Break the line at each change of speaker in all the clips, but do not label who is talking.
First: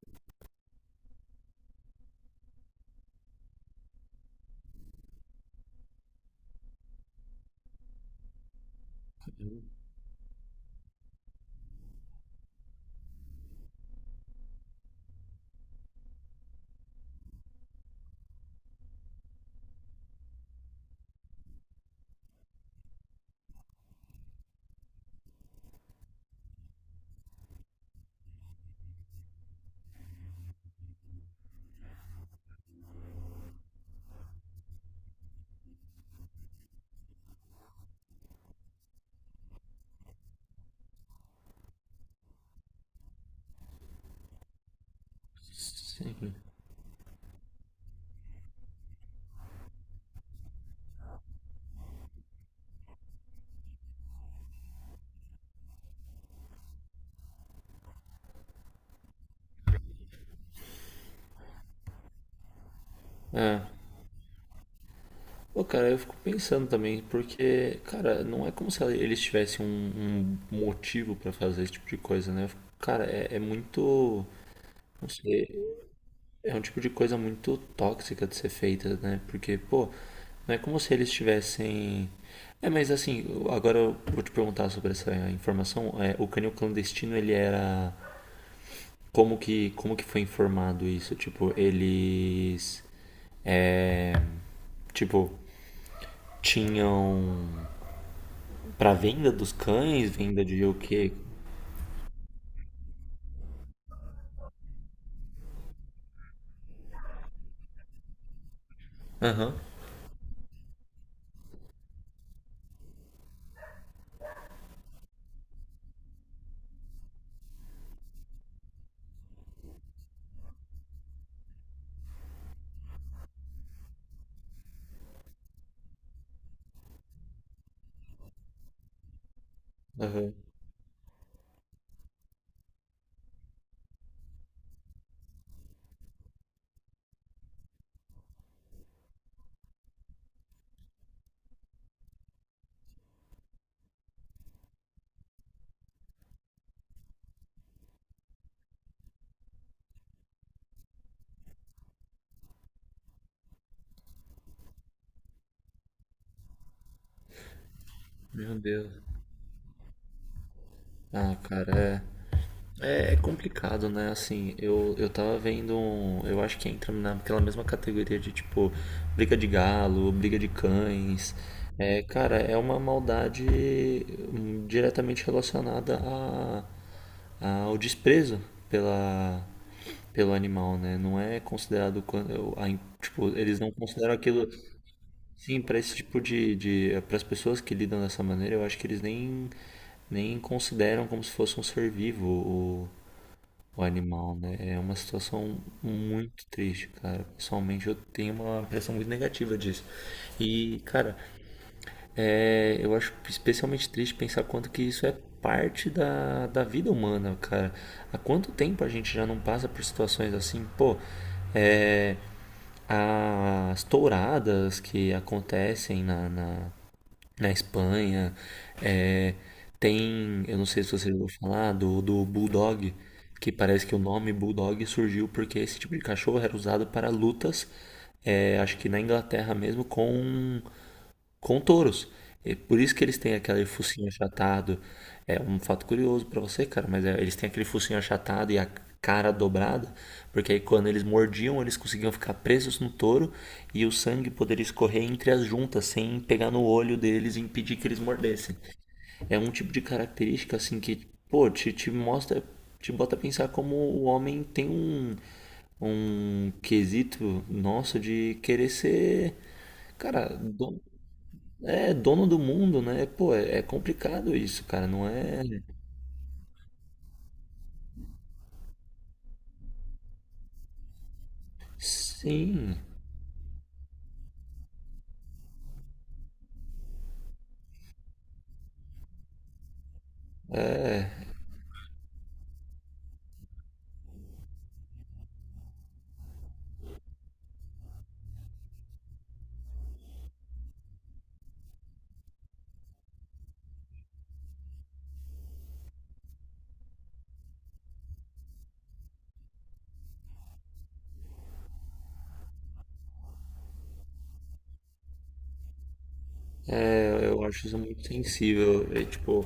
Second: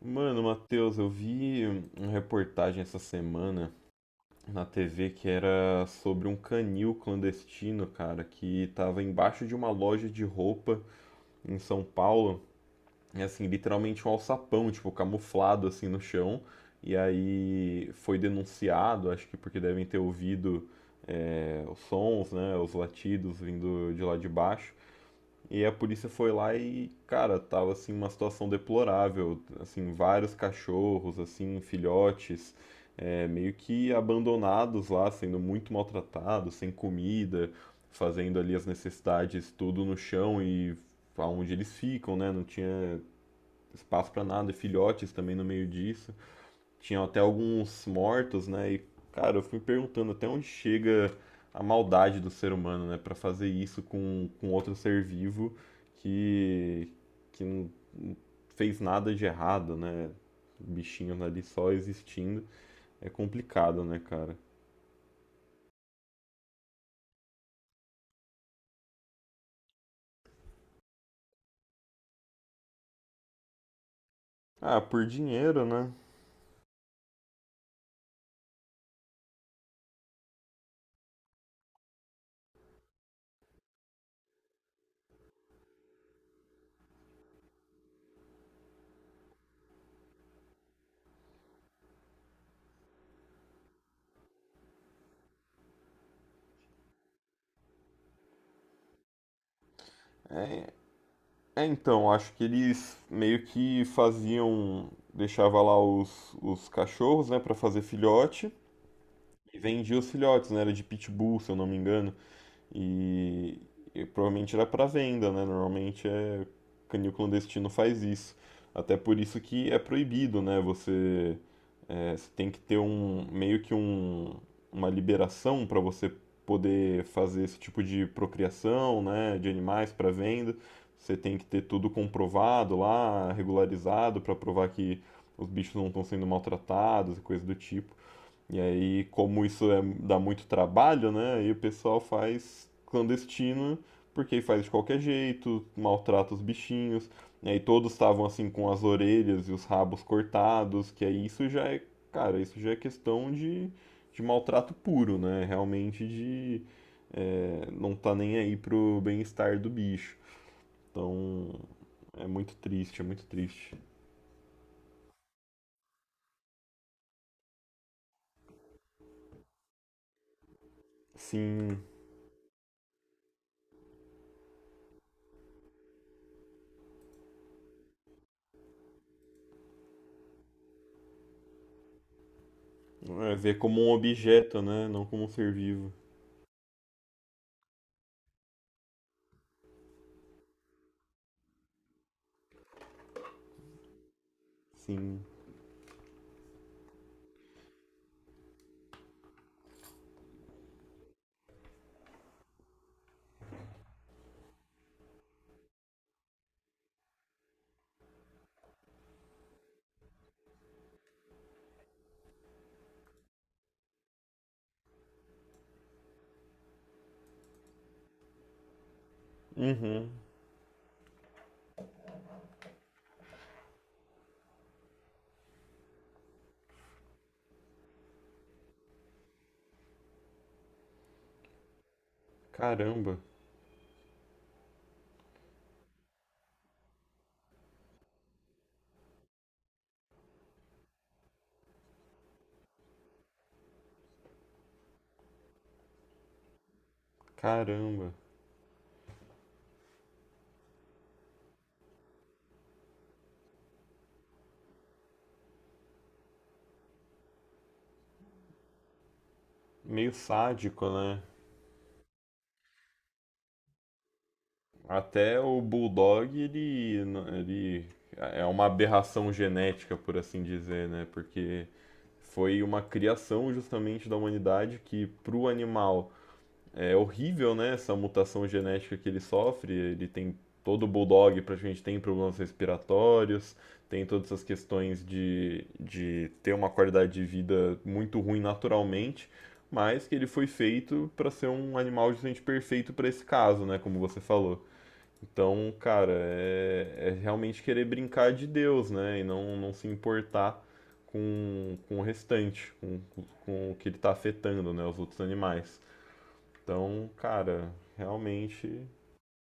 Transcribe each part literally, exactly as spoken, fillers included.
Mano, Matheus, eu vi uma reportagem essa semana na T V que era sobre um canil clandestino, cara, que tava embaixo de uma loja de roupa em São Paulo, e assim, literalmente um alçapão, tipo, camuflado assim no chão, e aí foi denunciado, acho que porque devem ter ouvido é, os sons, né, os latidos vindo de lá de baixo. E a polícia foi lá e, cara, tava assim uma situação deplorável, assim, vários cachorros, assim, filhotes, é, meio que abandonados lá, sendo muito maltratados, sem comida, fazendo ali as necessidades tudo no chão e aonde eles ficam, né? Não tinha espaço pra nada, e filhotes também no meio disso
Sempre.
tinha até alguns mortos, né? E, cara, eu fui perguntando até onde chega a maldade do ser humano, né? Pra fazer isso com, com outro ser vivo que, que não fez nada de errado, né? Bichinhos ali só existindo. É
É.
complicado, né, cara?
Pô, cara, eu fico pensando também, porque, cara, não é como se eles tivessem um, um motivo pra fazer esse tipo de coisa, né? Eu fico- Cara, é, é muito.
Ah, por
Não sei.
dinheiro, né?
É um tipo de coisa muito tóxica de ser feita, né? Porque, pô, não é como se eles tivessem. É, mas assim, eu- agora eu vou te perguntar sobre essa informação. É, o canil clandestino, ele era. Como que, como que foi informado isso? Tipo, eles. É, tipo, tinham pra venda dos cães, venda de
É,
o quê?
é, então, acho que eles meio que faziam. Deixava lá os, os cachorros, né, pra fazer filhote.
Aham,
E vendia os filhotes, né? Era de pitbull, se eu não me engano. E, e provavelmente era para venda, né? Normalmente é canil clandestino faz isso. Até por isso que é proibido, né? Você, é, você tem que ter um meio que um, uma liberação para você poder fazer esse tipo de procriação, né, de animais para
aham.
venda. Você tem que ter tudo comprovado lá, regularizado para provar que os bichos não estão sendo maltratados e coisa do tipo. E aí, como isso é- dá muito trabalho, né? Aí o pessoal faz clandestino, porque faz de qualquer jeito, maltrata os bichinhos. E aí todos estavam assim com as orelhas e os rabos cortados, que aí isso já é, cara, isso já é questão de, de maltrato puro, né? Realmente de é, não tá nem aí
Meu Deus.
pro bem-estar do bicho.
Ah,
Então,
cara,
é muito triste, é
é, é é
muito triste.
complicado, né? Assim, eu, eu tava vendo um, eu acho que entra naquela mesma categoria de tipo briga de galo, briga de cães.
Sim,
É, cara, é uma maldade hum, diretamente relacionada a, ao desprezo pela pelo animal, né? Não é considerado quando eu- a- tipo,
é ver
eles não
como um
consideram aquilo.
objeto, né? Não como um ser
Sim, para
vivo.
esse tipo de, de para as pessoas que lidam dessa maneira, eu acho que eles nem nem consideram como se fosse um ser vivo o, o animal, né? É uma
Sim.
situação muito triste, cara. Pessoalmente, eu tenho uma impressão muito negativa disso. E, cara, é, eu acho especialmente triste pensar quanto que isso é parte da, da vida humana, cara. Há quanto tempo a gente já não passa por situações assim, pô? É, as touradas que acontecem na, na- na Espanha. É,
Uhum.
tem, eu não sei se você já ouviu falar, do, do Bulldog, que parece que o nome Bulldog surgiu porque esse tipo de cachorro era usado para lutas, é, acho que na Inglaterra mesmo, com com touros. É por isso que
Caramba,
eles têm aquele focinho achatado. É um fato curioso pra você, cara, mas é, eles têm aquele focinho achatado e a cara dobrada, porque aí quando eles mordiam, eles conseguiam ficar presos no touro e o sangue poderia escorrer entre as juntas sem pegar no olho deles e impedir que eles
caramba.
mordessem. É um tipo de característica assim que, pô, te, te mostra, te bota a pensar como o homem tem um, um quesito nosso de querer ser,
Meio
cara, dono,
sádico, né?
é, dono do mundo, né? Pô, é é complicado isso, cara, não
Até
é?
o Bulldog, ele, ele é uma aberração genética, por assim dizer, né? Porque foi
Sim,
uma criação justamente da humanidade que, para o animal, é horrível, né? Essa mutação genética que ele sofre. Ele tem todo o bulldog praticamente tem problemas respiratórios, tem todas essas questões de, de ter uma qualidade de vida muito ruim naturalmente, mas que ele foi feito para ser um animal justamente perfeito para esse caso, né? Como você falou. Então, cara, é, é realmente querer brincar de Deus, né? E não, não se importar com, com o restante, com, com o que ele está afetando, né? Os outros animais. Então,
é, eu acho
cara,
isso muito
realmente,
sensível. É tipo,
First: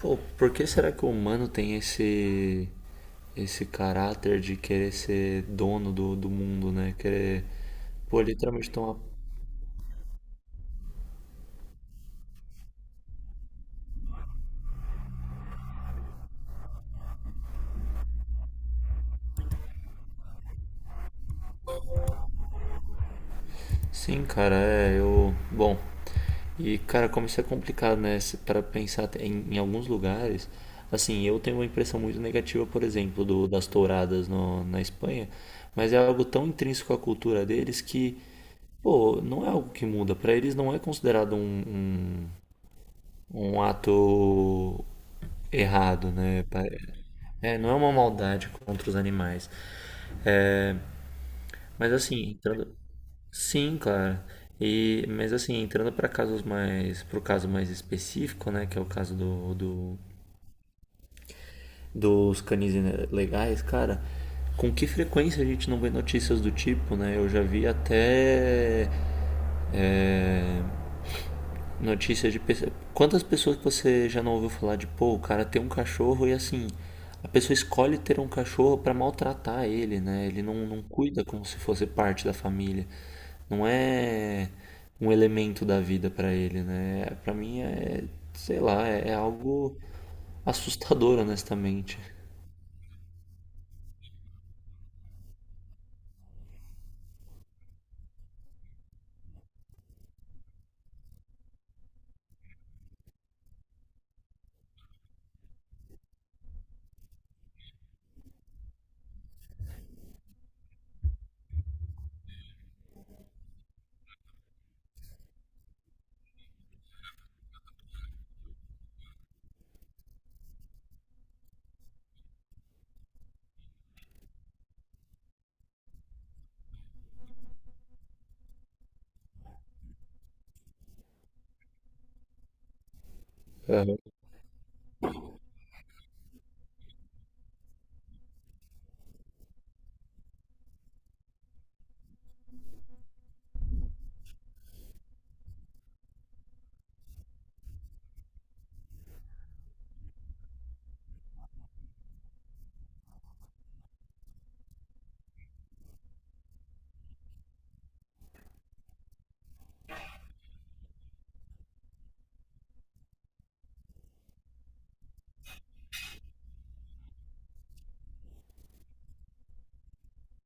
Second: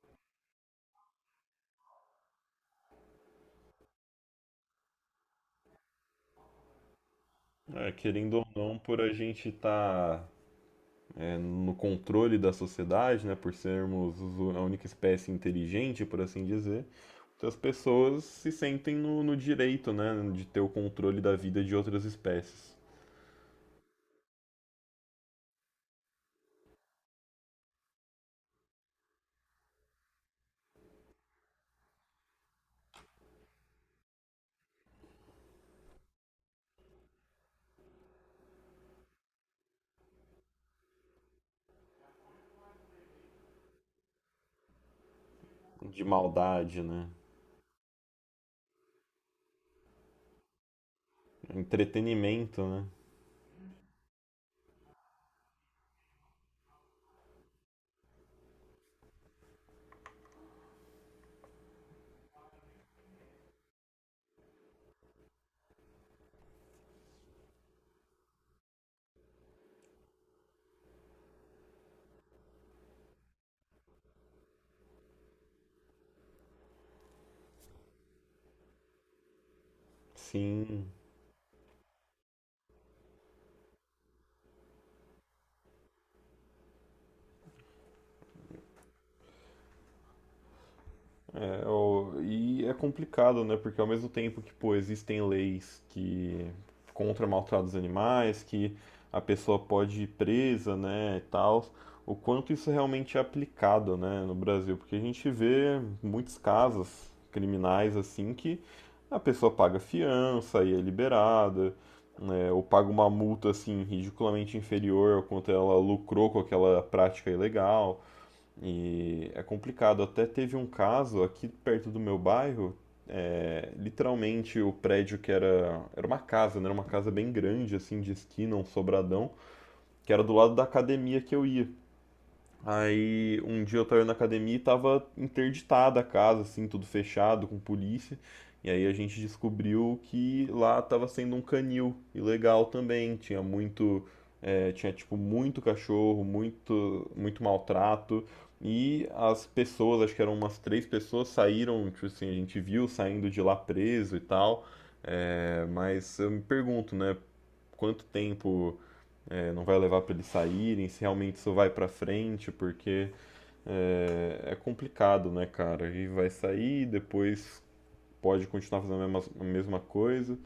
pô, por que será que o humano tem esse esse caráter de querer ser dono do, do mundo, né? Querer,
é,
pô,
querendo ou
literalmente
não,
tomar.
por a gente estar no controle da sociedade, né, por sermos os- a única espécie inteligente, por assim dizer, então as pessoas se sentem no, no direito, né, de ter o controle da vida de outras espécies,
Sim, cara, é, eu. Bom, e cara, como isso é complicado, né? Se- Pra pensar te- em, em alguns lugares, assim, eu tenho uma impressão muito negativa, por exemplo, do, das touradas no, na Espanha, mas é algo tão intrínseco à cultura deles que, pô, não é algo que muda. Pra eles não é considerado um, um, um ato
de
errado, né? Pa-
maldade, né,
É, não é uma maldade contra os animais. Mas assim,
entretenimento,
entrando.
né,
Sim, claro. E, mas assim, entrando para casos mais, pro caso mais específico, né, que é o caso do, do- dos canis legais, cara, com que frequência a gente não vê notícias do tipo, né? Eu já vi até é, notícias de pessoa. Quantas pessoas que você já não ouviu falar de, pô, o cara tem um cachorro e assim, a pessoa escolhe ter um cachorro pra maltratar ele, né? Ele não, não
sim,
cuida como se fosse parte da família. Não é um elemento da vida pra ele, né? Pra mim é, sei lá, é, é algo assustador,
é,
honestamente.
o- e é complicado, né? Porque ao mesmo tempo que, pô, existem leis que contra maltratos animais, que a pessoa pode ir presa, né, e tal, o quanto isso realmente é aplicado, né, no Brasil, porque a gente vê muitos casos criminais assim que a pessoa paga fiança e é liberada, né, ou paga uma multa assim ridiculamente inferior ao quanto ela lucrou com aquela prática ilegal. E é complicado. Até teve um caso aqui perto do meu bairro, é, literalmente o prédio que era, era uma casa, né? Era uma casa bem grande, assim, de esquina, um sobradão, que era do lado da academia que eu ia. Aí um dia eu tava na academia e tava interditada a casa, assim, tudo fechado, com polícia. E aí a gente descobriu que lá tava sendo um canil ilegal também. Tinha muito, é, tinha tipo muito cachorro, muito, muito maltrato. E as pessoas, acho que eram umas três pessoas, saíram, tipo assim, a gente viu saindo de lá preso e tal. É, mas eu me pergunto, né, quanto tempo é, não vai levar para eles saírem, se realmente isso vai para frente, porque é, é complicado, né, cara? E vai sair, depois pode continuar fazendo a mesma, a mesma coisa.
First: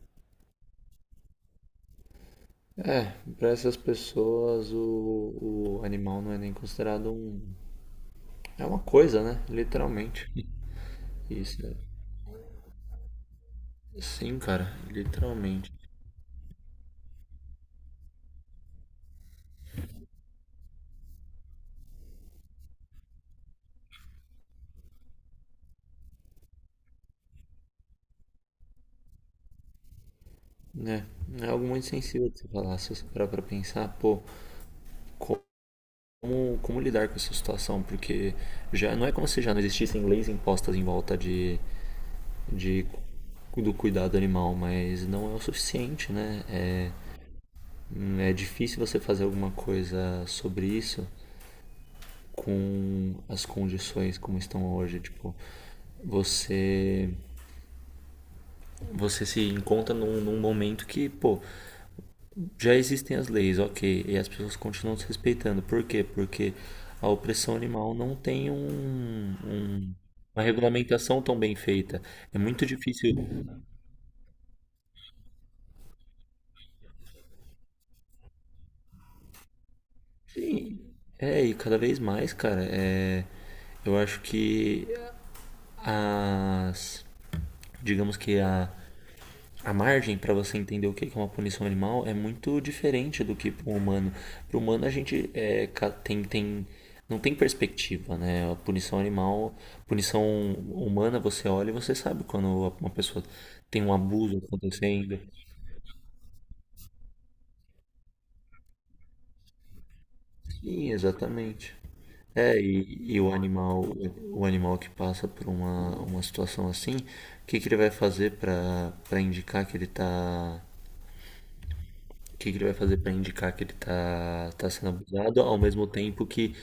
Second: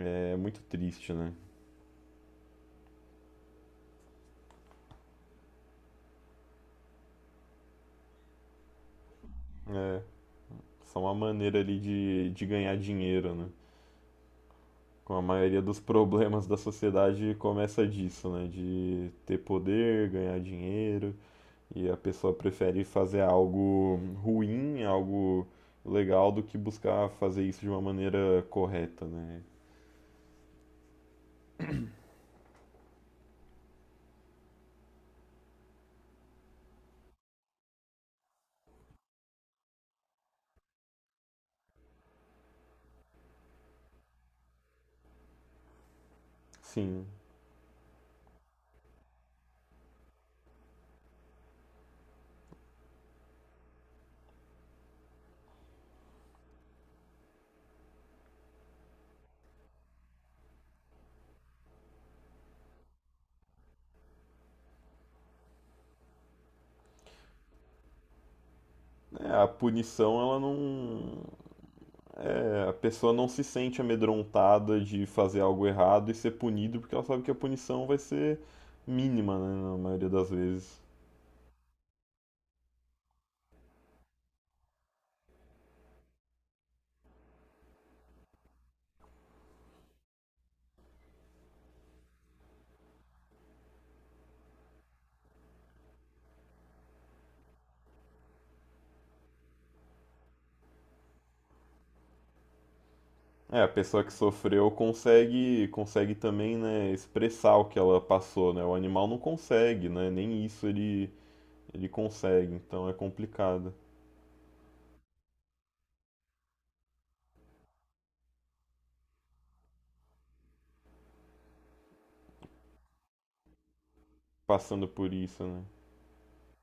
É muito triste, né?
É, pra essas pessoas o, o animal não é nem considerado um. É uma coisa, né?
É
Literalmente.
só uma maneira
Isso, né?
ali de, de ganhar dinheiro, né?
Sim, cara,
Com a maioria
literalmente.
dos problemas da sociedade começa disso, né? De ter poder, ganhar dinheiro, e a pessoa prefere fazer algo ruim, algo legal do que buscar fazer isso de uma maneira correta, né?
Né, é algo muito sensível de se falar, se você parar pra pensar, pô, como, como lidar com essa situação? Porque já não é como se já não existissem leis impostas em volta de, de, do cuidado animal, mas não é o suficiente, né? É,
Sim.
é difícil você fazer alguma coisa sobre isso com as condições como estão hoje, tipo, você você se encontra num, num momento que, pô, já existem as leis, ok, e as pessoas continuam se respeitando. Por quê? Porque a opressão animal não tem
É,
um,
a
um-
punição, ela
uma regulamentação
não.
tão bem feita. É muito
É, a pessoa
difícil.
não se sente amedrontada de fazer algo errado e ser punido, porque ela sabe que a punição vai ser mínima, né, na maioria das
Sim,
vezes.
é, e cada vez mais, cara, é, eu acho que as, digamos que a a margem para você entender o que é uma punição animal é muito diferente do que para o humano. Para o humano a gente é, tem, tem, não tem perspectiva, né? A punição animal, punição humana você olha e você sabe quando uma pessoa
É, a
tem um
pessoa que
abuso
sofreu
acontecendo.
consegue, consegue também, né, expressar o que ela passou, né? O animal não consegue, né? Nem isso
Sim,
ele,
exatamente.
ele consegue,
É,
então é
e, e o
complicado.
animal, o animal que passa por uma, uma situação assim, o que que ele vai fazer para para indicar que ele está. O que que ele vai fazer para indicar que ele tá, tá
Passando
sendo
por
abusado,
isso,
ao
né?
mesmo tempo que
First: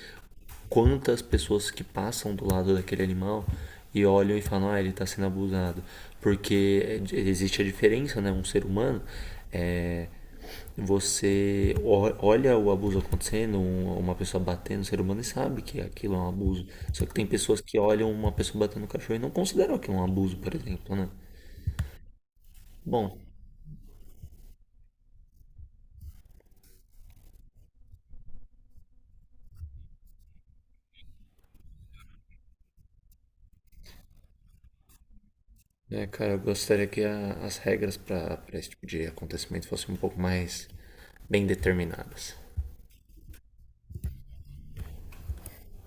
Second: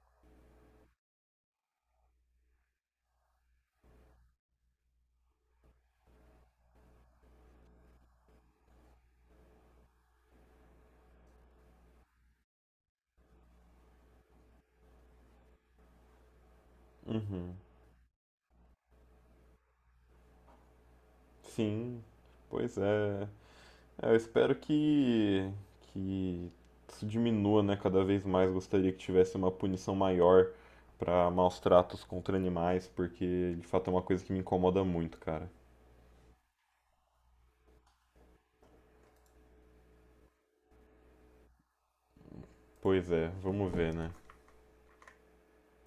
quantas pessoas que passam do lado daquele animal e olham e falam, ah, ele tá sendo abusado. Porque é, existe a diferença, né? Um ser humano, é, você o- olha o abuso acontecendo, um- uma pessoa batendo no ser humano e sabe que aquilo é um abuso. Só que tem
Uhum.
pessoas que olham uma pessoa batendo no cachorro e não consideram aquilo um abuso, por exemplo, né?
Sim, pois
Bom,
é. É, eu espero que, que isso diminua, né? Cada vez mais gostaria que tivesse uma punição maior para maus tratos contra animais, porque de fato é uma coisa que me incomoda muito, cara.
é, cara, eu gostaria que a- as regras para esse tipo de acontecimento fossem um pouco mais bem determinadas.
Pois é, vamos ver, né?